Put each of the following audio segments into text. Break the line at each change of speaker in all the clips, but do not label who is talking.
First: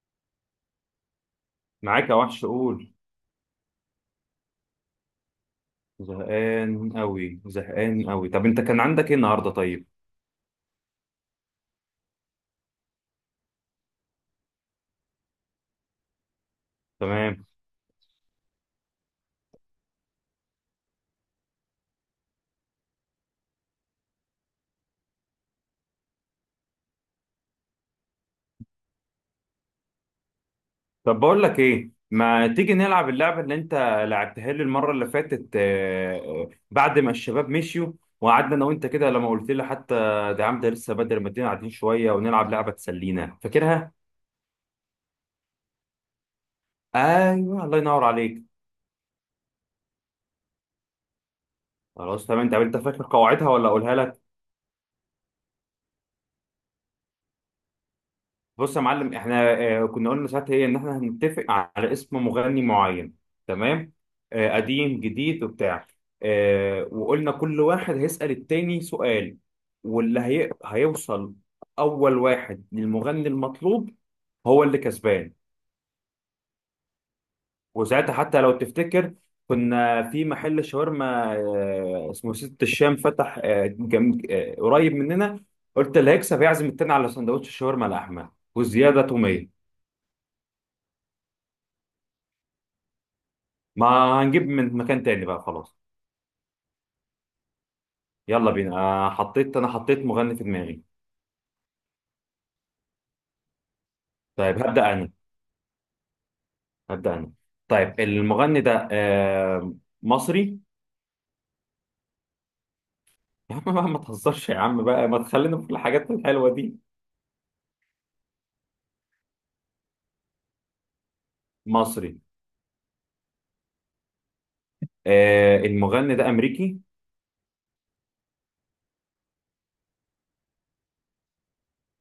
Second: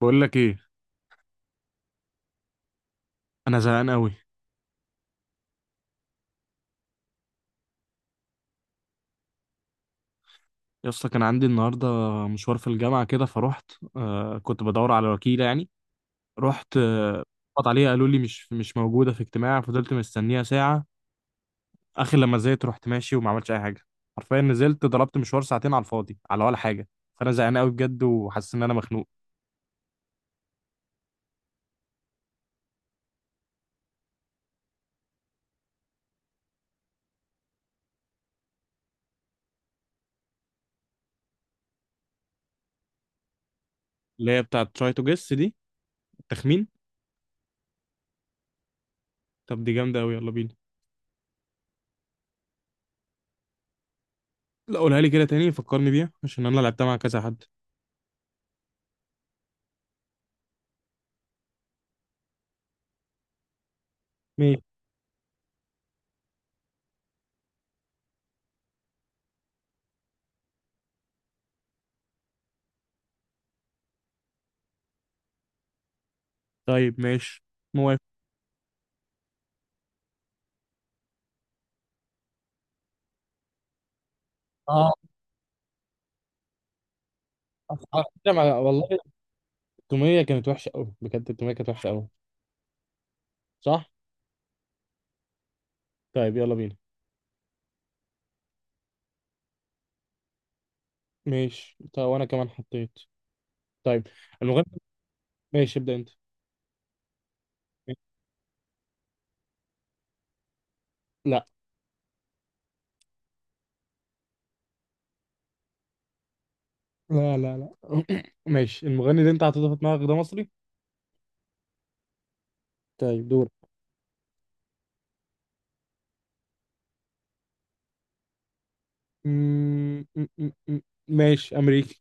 بقول لك ايه؟
معاك يا وحش قول.
انا زهقان قوي
زهقان قوي زهقان قوي، طب انت كان عندك ايه النهارده؟ طيب
يا اسطى. كان عندي النهارده مشوار في الجامعه كده فروحت. كنت بدور على وكيله يعني. رحت،
تمام.
خبط عليها قالوا لي مش موجوده في اجتماع. فضلت مستنيها ساعه، اخر لما نزلت رحت ماشي وما عملتش اي حاجه. حرفيا نزلت ضربت مشوار ساعتين على الفاضي على ولا حاجه. فانا زهقان قوي بجد وحاسس ان انا مخنوق.
طب بقول لك ايه، ما تيجي نلعب اللعبه اللي انت لعبتها لي المره اللي فاتت بعد ما الشباب مشيوا وقعدنا انا وانت كده، لما قلت لي حتى ده يا عم ده لسه بدري، ما تدينا قاعدين شويه ونلعب لعبه تسلينا، فاكرها؟
اللي هي بتاعه تراي تو جيس دي، التخمين.
ايوه الله ينور عليك.
طب دي جامده قوي، يلا بينا.
خلاص تمام، طب انت فاكر قواعدها ولا اقولها لك؟
لا، قولها لي كده تاني فكرني بيها عشان انا لعبتها مع كذا حد.
بص يا معلم، احنا كنا قلنا ساعتها ايه، ان احنا هنتفق على اسم مغني معين، تمام،
ماشي.
قديم جديد وبتاع، وقلنا كل واحد هيسأل التاني سؤال، هيوصل اول واحد للمغني المطلوب هو اللي كسبان.
طيب ماشي، موافق.
وساعتها حتى لو تفتكر كنا في محل شاورما اسمه ست الشام، فتح آه، جم... آه، قريب
اه،
مننا، قلت اللي هيكسب هيعزم التاني على سندوتش الشاورما
على
لحمة
فكرة، والله
وزيادة تومية.
التومية كانت وحشة أوي بجد. التومية كانت وحشة أوي، صح؟
ما هنجيب من مكان تاني بقى خلاص.
طيب يلا بينا.
يلا بينا، آه حطيت، انا حطيت مغني في دماغي.
ماشي، طيب وأنا كمان حطيت. طيب
طيب
المغني.
هبدأ انا.
ماشي ابدأ أنت.
هبدأ انا. طيب المغني ده آه مصري.
لا
يا عم بقى ما تهزرش، يا عم بقى ما تخلينا في الحاجات الحلوة دي.
لا لا لا. ماشي، المغني اللي أنت حطيته في دماغك ده مصري؟
مصري.
طيب دور.
آه المغني ده امريكي.
م- م- م- م- ماشي أمريكي.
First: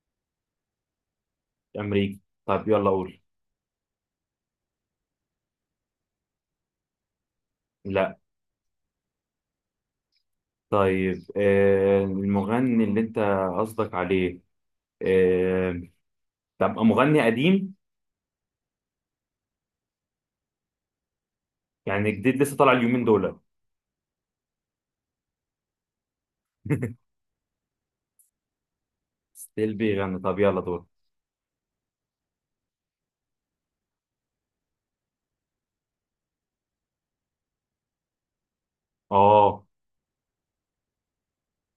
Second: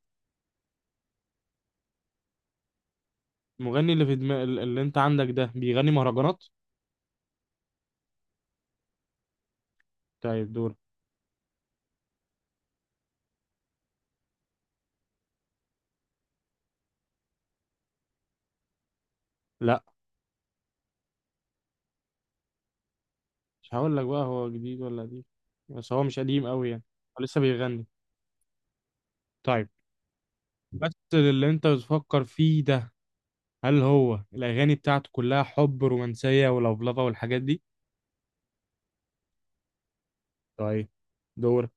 امريكي. طيب يلا قول.
المغني اللي في دماغ اللي أنت عندك ده بيغني مهرجانات؟
لا.
طيب دور.
طيب آه المغني اللي انت قصدك عليه، آه. طب مغني قديم؟
لا،
يعني جديد لسه طالع اليومين دول؟
مش هقول لك بقى هو جديد ولا قديم، بس هو مش قديم أوي يعني. هو لسه بيغني. طيب،
ستيل بيغني؟ طب يلا دول.
بس اللي أنت بتفكر فيه ده، هل هو الأغاني بتاعته كلها حب رومانسية ولفلفة والحاجات دي؟
اه.
طيب دورك.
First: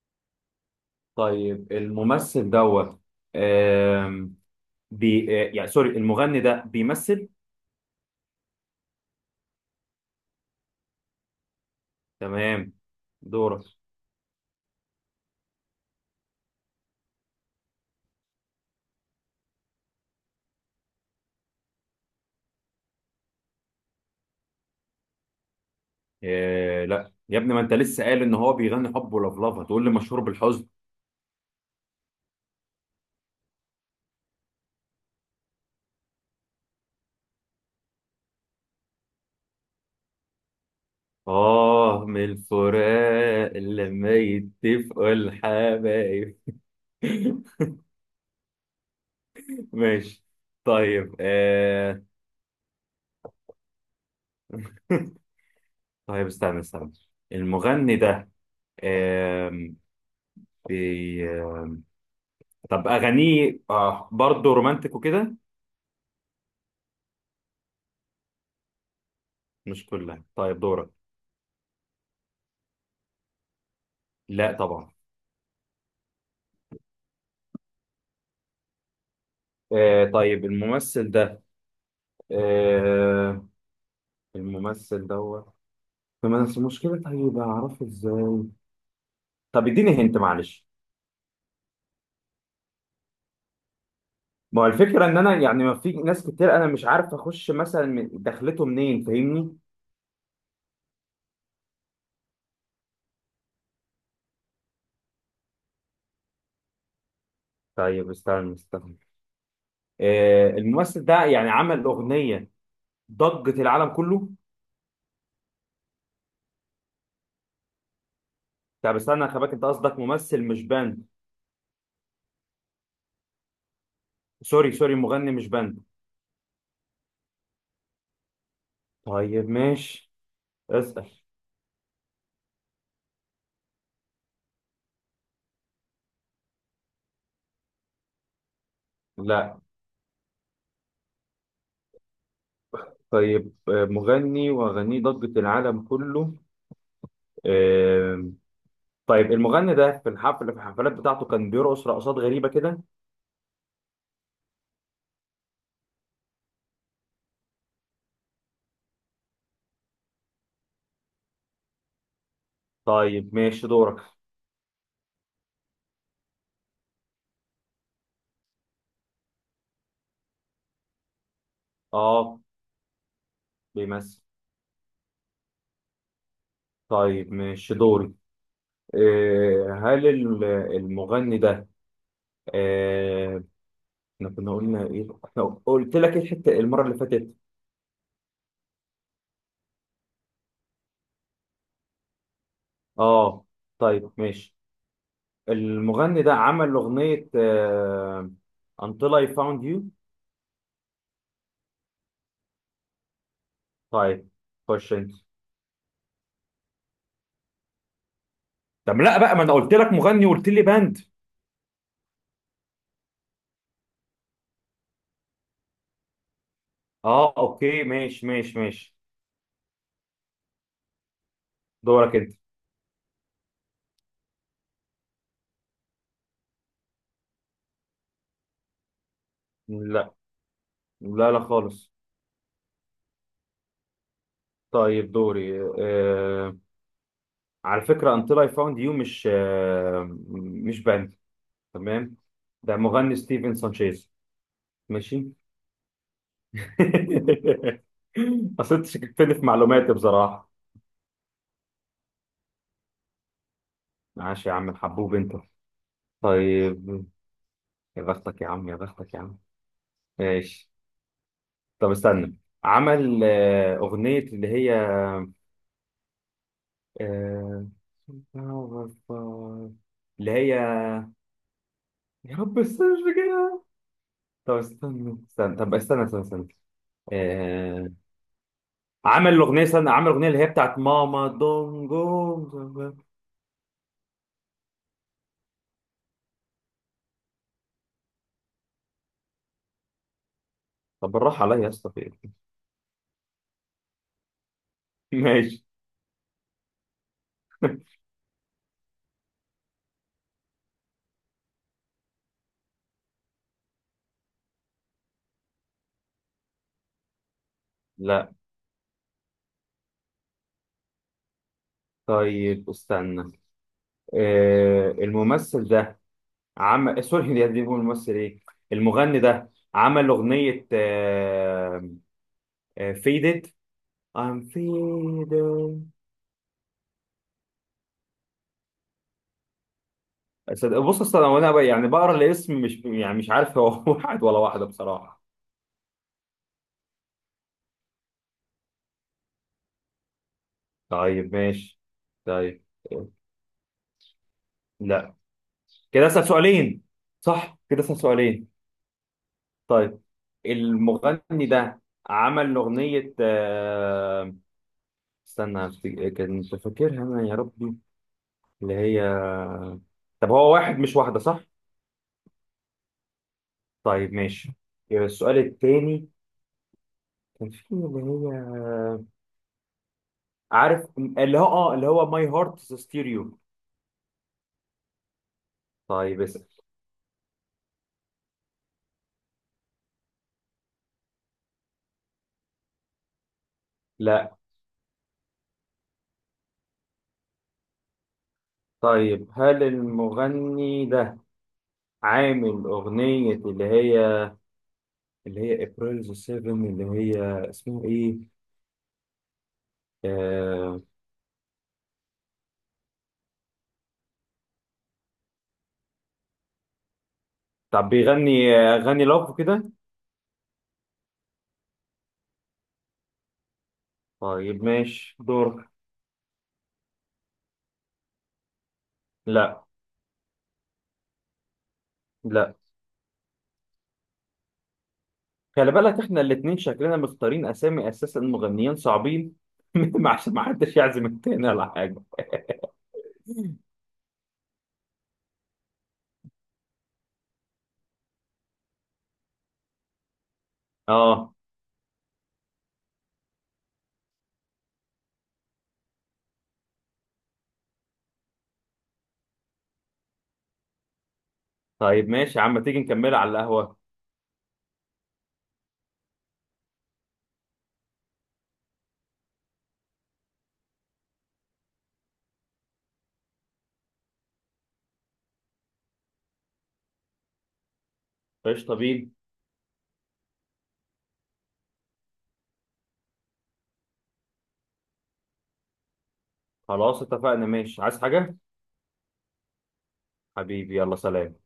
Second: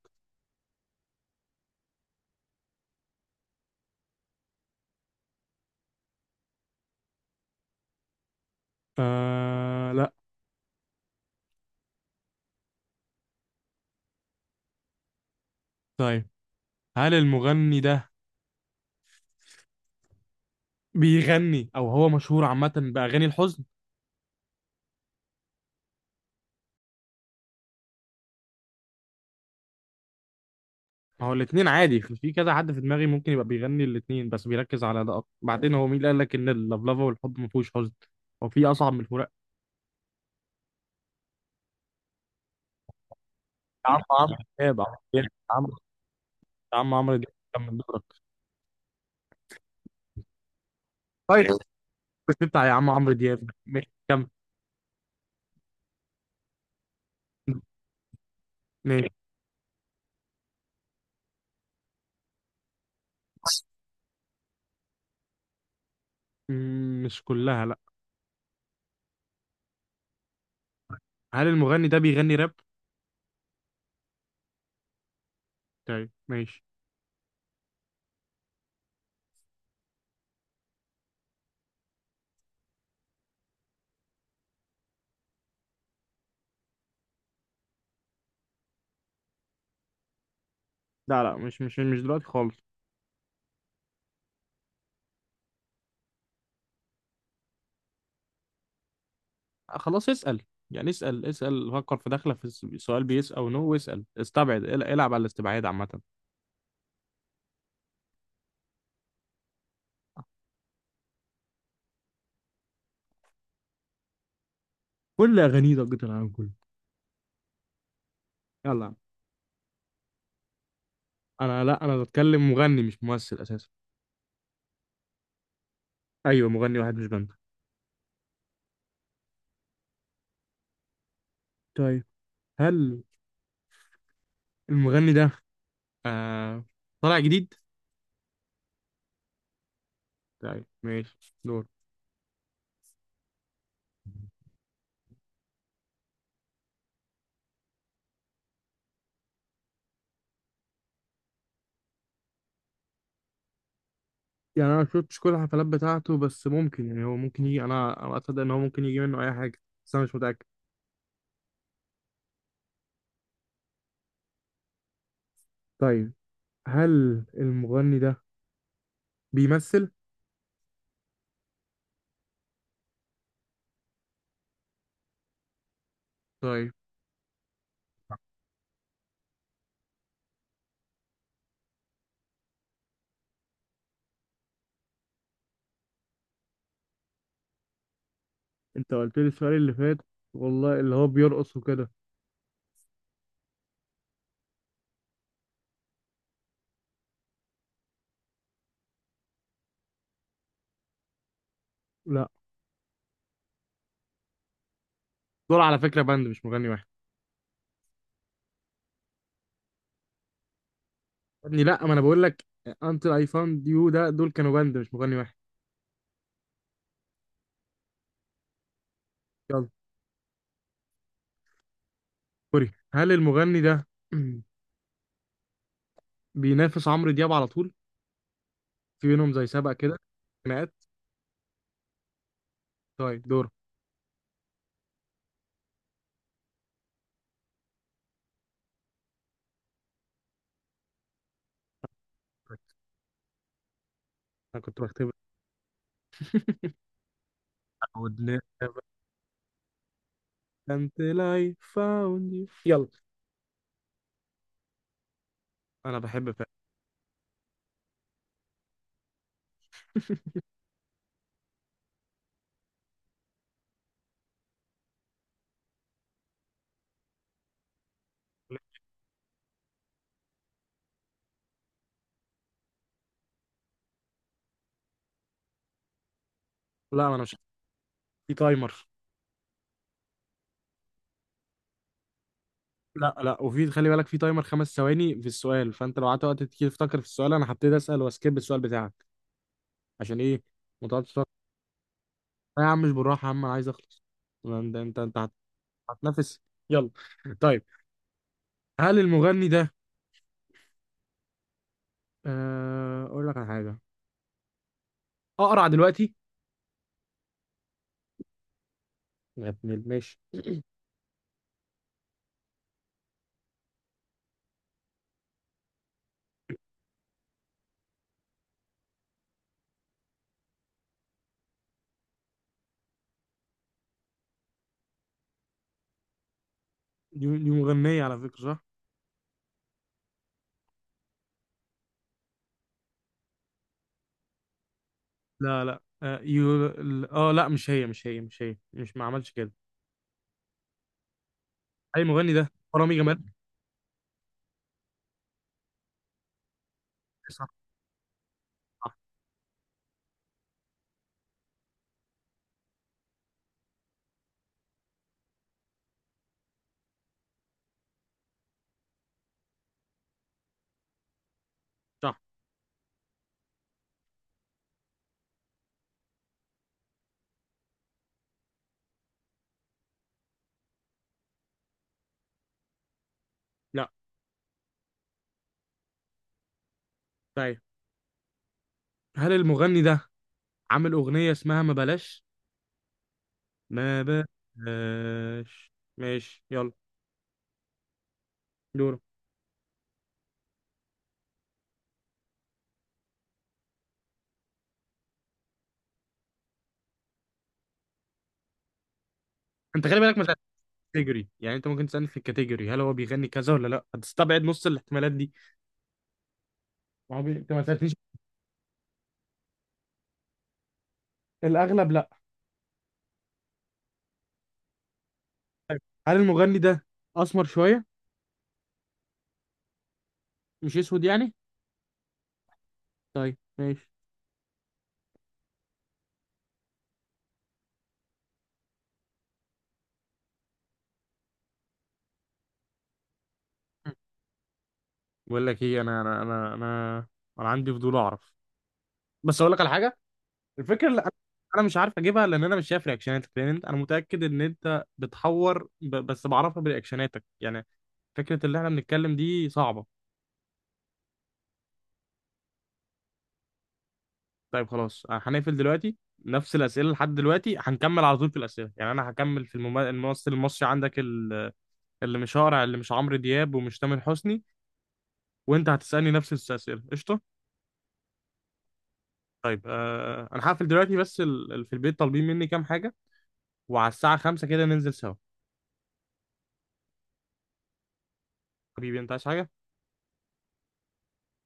طيب الممثل دوت، آم، بي يعني سوري، المغني ده بيمثل؟
آه لا.
تمام. دورك.
طيب هل المغني ده بيغني أو هو مشهور عامة بأغاني الحزن؟
آه لا يا ابني، ما انت لسه قال ان هو بيغني حب ولفلفه، تقول لي مشهور بالحزن؟
ما هو الاتنين عادي، في كذا حد في دماغي ممكن يبقى بيغني الاتنين بس بيركز على ده أكتر. بعدين هو مين اللي قال لك إن اللفلفة والحب ما فيهوش حزن؟ هو في أصعب من الفراق؟
اه، من الفراق
يا عم
لما
عمرو دياب يا
يتفقوا
عم.
الحبايب.
يا عم عمرو دياب كمل دورك.
ماشي. طيب
طيب،
آه.
بس بتاع يا عم عمرو دياب، ماشي كمل.
طيب استنى، المغني ده
ماشي.
آم، بي... طب اغانيه برضه رومانتك وكده؟
مش كلها لا.
مش كلها، طيب دورك.
هل المغني ده بيغني راب؟
لا طبعا.
طيب ماشي.
آه طيب الممثل ده آه الممثل دوت، فما بس المشكلة طيب أعرفه إزاي؟ طب اديني هنت معلش.
لا لا، مش دلوقتي خالص.
ما هو الفكرة إن أنا يعني ما في ناس كتير، أنا مش عارف أخش مثلا دخلته منين، فاهمني؟
خلاص اسأل. يعني اسأل اسأل، فكر في داخلة في سؤال بيس أو نو واسأل، استبعد العب على الاستبعاد عامة.
طيب استنى، آه الممثل ده يعني عمل أغنية ضجة العالم كله؟
كل أغانيه ضجة العالم كله، يلا.
طب استنى يا خباك، أنت قصدك ممثل مش باند؟
أنا لا، أنا بتكلم مغني مش ممثل أساسا.
سوري سوري، مغني مش باند.
أيوه مغني واحد مش بند.
طيب ماشي اسأل.
طيب هل المغني ده آه طالع جديد؟
لا.
طيب ماشي دور.
طيب مغني واغانيه ضجة العالم كله، آه، طيب المغني ده في الحفلات بتاعته كان بيرقص رقصات غريبة كده؟
يعني أنا مشفتش كل الحفلات بتاعته بس ممكن، يعني هو ممكن يجي، أنا أصدق إن هو ممكن يجي منه أي حاجة، بس أنا مش متأكد.
طيب ماشي دورك.
طيب هل المغني ده بيمثل؟
اه بيمثل.
طيب،
طيب ماشي دوري. آه، هل ال- المغني ده آه، احنا كنا قلنا ايه، احنا قلت لك إيه الحتة المرة اللي فاتت؟
انت قلت لي السؤال اللي فات والله، اللي هو بيرقص وكده.
اه. طيب ماشي، المغني ده عمل أغنية Until I Found You؟
لا
طيب خش انت.
دول على فكرة باند مش مغني واحد.
طب لا بقى، ما انا قلت لك مغني وقلت لي باند.
يا ابني لا، ما انا بقول لك Until I Found You ده دول كانوا باند مش مغني واحد.
اه اوكي ماشي.
يلا.
دورك انت.
سوري، هل المغني ده بينافس عمرو دياب على طول؟ في بينهم زي سبق كده،
لا
خناقات؟
لا لا خالص.
طيب دور.
طيب دوري آه، على فكرة Until I Found You مش مش باند، تمام، ده مغني ستيفن سانشيز.
انا كنت بختبر.
ماشي.
I would
اصل
never.
انت شككتني في معلوماتي بصراحة.
until I found you، يلا.
ماشي يا عم الحبوب انت.
انا بحب فعلا.
طيب يا بختك يا عم يا بختك يا عم، ماشي. طب استنى، عمل أغنية اللي هي، آه، اللي هي، يا رب استنى كده. طب استنى.
لا انا مش
آه...
في تايمر.
عمل الأغنية، استنى، عمل الأغنية اللي هي بتاعت ماما دونجو.
لا لا، وفي خلي بالك في تايمر 5 ثواني في السؤال. فانت لو قعدت وقت كتير تفكر في السؤال انا هبتدي اسال واسكيب السؤال بتاعك. عشان ايه؟ ما
طب
تقعدش تفكر.
بالراحة عليا يا اسطى، في إيه؟
لا يا عم مش بالراحه يا عم، انا عايز اخلص. ما انت انت انت
ماشي.
هتنافس، يلا. طيب هل المغني ده، اقول لك على حاجه، اقرع دلوقتي؟
لا.
يا ابن ماشي.
طيب استنى، الممثل ده عمل سوري يا دي بقول الممثل ايه، المغني ده عمل أغنية فيدت، I'm faded.
دي مغنيه على فكره صح؟
بص، اصل انا وانا يعني بقرا الاسم، مش يعني مش عارف هو واحد ولا واحده بصراحه.
لا لا اه، يو... ال- آه، لا مش هي مش ما عملش كده.
طيب ماشي.
هل المغني ده
طيب
رامي جمال؟
لا، كده اسال سؤالين،
صح
صح؟ كده اسال سؤالين.
صح
طيب المغني ده عمل اغنيه استنى كنت فاكرها انا، يا ربي اللي هي. طب هو واحد مش واحده صح؟
صح.
طيب ماشي. السؤال التاني كان في اللي هي عارف اللي هو اه اللي هو ماي هارت ستيريو؟
لا،
طيب اسال.
طيب هل المغني ده عامل اغنيه اسمها ما بلاش؟ ما
لا.
بلاش. ماشي يلا دوره.
طيب هل المغني ده عامل أغنية اللي هي ابريل 7 اللي هي اسمها ايه؟
انت خلي بالك مثلا
آه...
كاتيجوري، يعني انت ممكن تسالني في الكاتيجوري هل هو بيغني كذا ولا لا، هتستبعد نص الاحتمالات دي. ما هو انت ما
طب
سالتنيش.
بيغني أغاني لاف كده؟
الاغلب لا.
طيب ماشي دور.
طيب، هل المغني ده اسمر شويه؟
لا
مش اسود يعني.
لا.
طيب ماشي.
خلي بالك احنا الاتنين شكلنا مختارين أسامي أساسا مغنيين صعبين. عشان ما حدش يعزم التاني ولا حاجة.
بقول لك ايه، انا انا عندي فضول اعرف. بس اقول لك على حاجه، الفكره اللي انا،
اه.
أنا مش عارف اجيبها لان انا مش شايف رياكشناتك لان انت، انا متاكد ان انت بتحور بس بعرفها برياكشناتك يعني. فكرة اللي احنا بنتكلم دي صعبة.
طيب ماشي يا عم، تيجي نكملها على القهوة؟
طيب خلاص، هنقفل دلوقتي. نفس الأسئلة لحد دلوقتي هنكمل على طول في الأسئلة، يعني أنا هكمل في الممثل، الممثل المصري عندك اللي مش هقرع اللي مش عمرو دياب ومش تامر حسني. وأنت هتسألني نفس الأسئلة، قشطة.
قشطة بينا.
طيب أنا هقفل دلوقتي بس في البيت طالبين مني كام حاجة، وعلى الساعة 5 كده ننزل سوا.
خلاص اتفقنا، ماشي. عايز حاجة؟
حبيبي أنت عايز حاجة؟
حبيبي يلا سلام.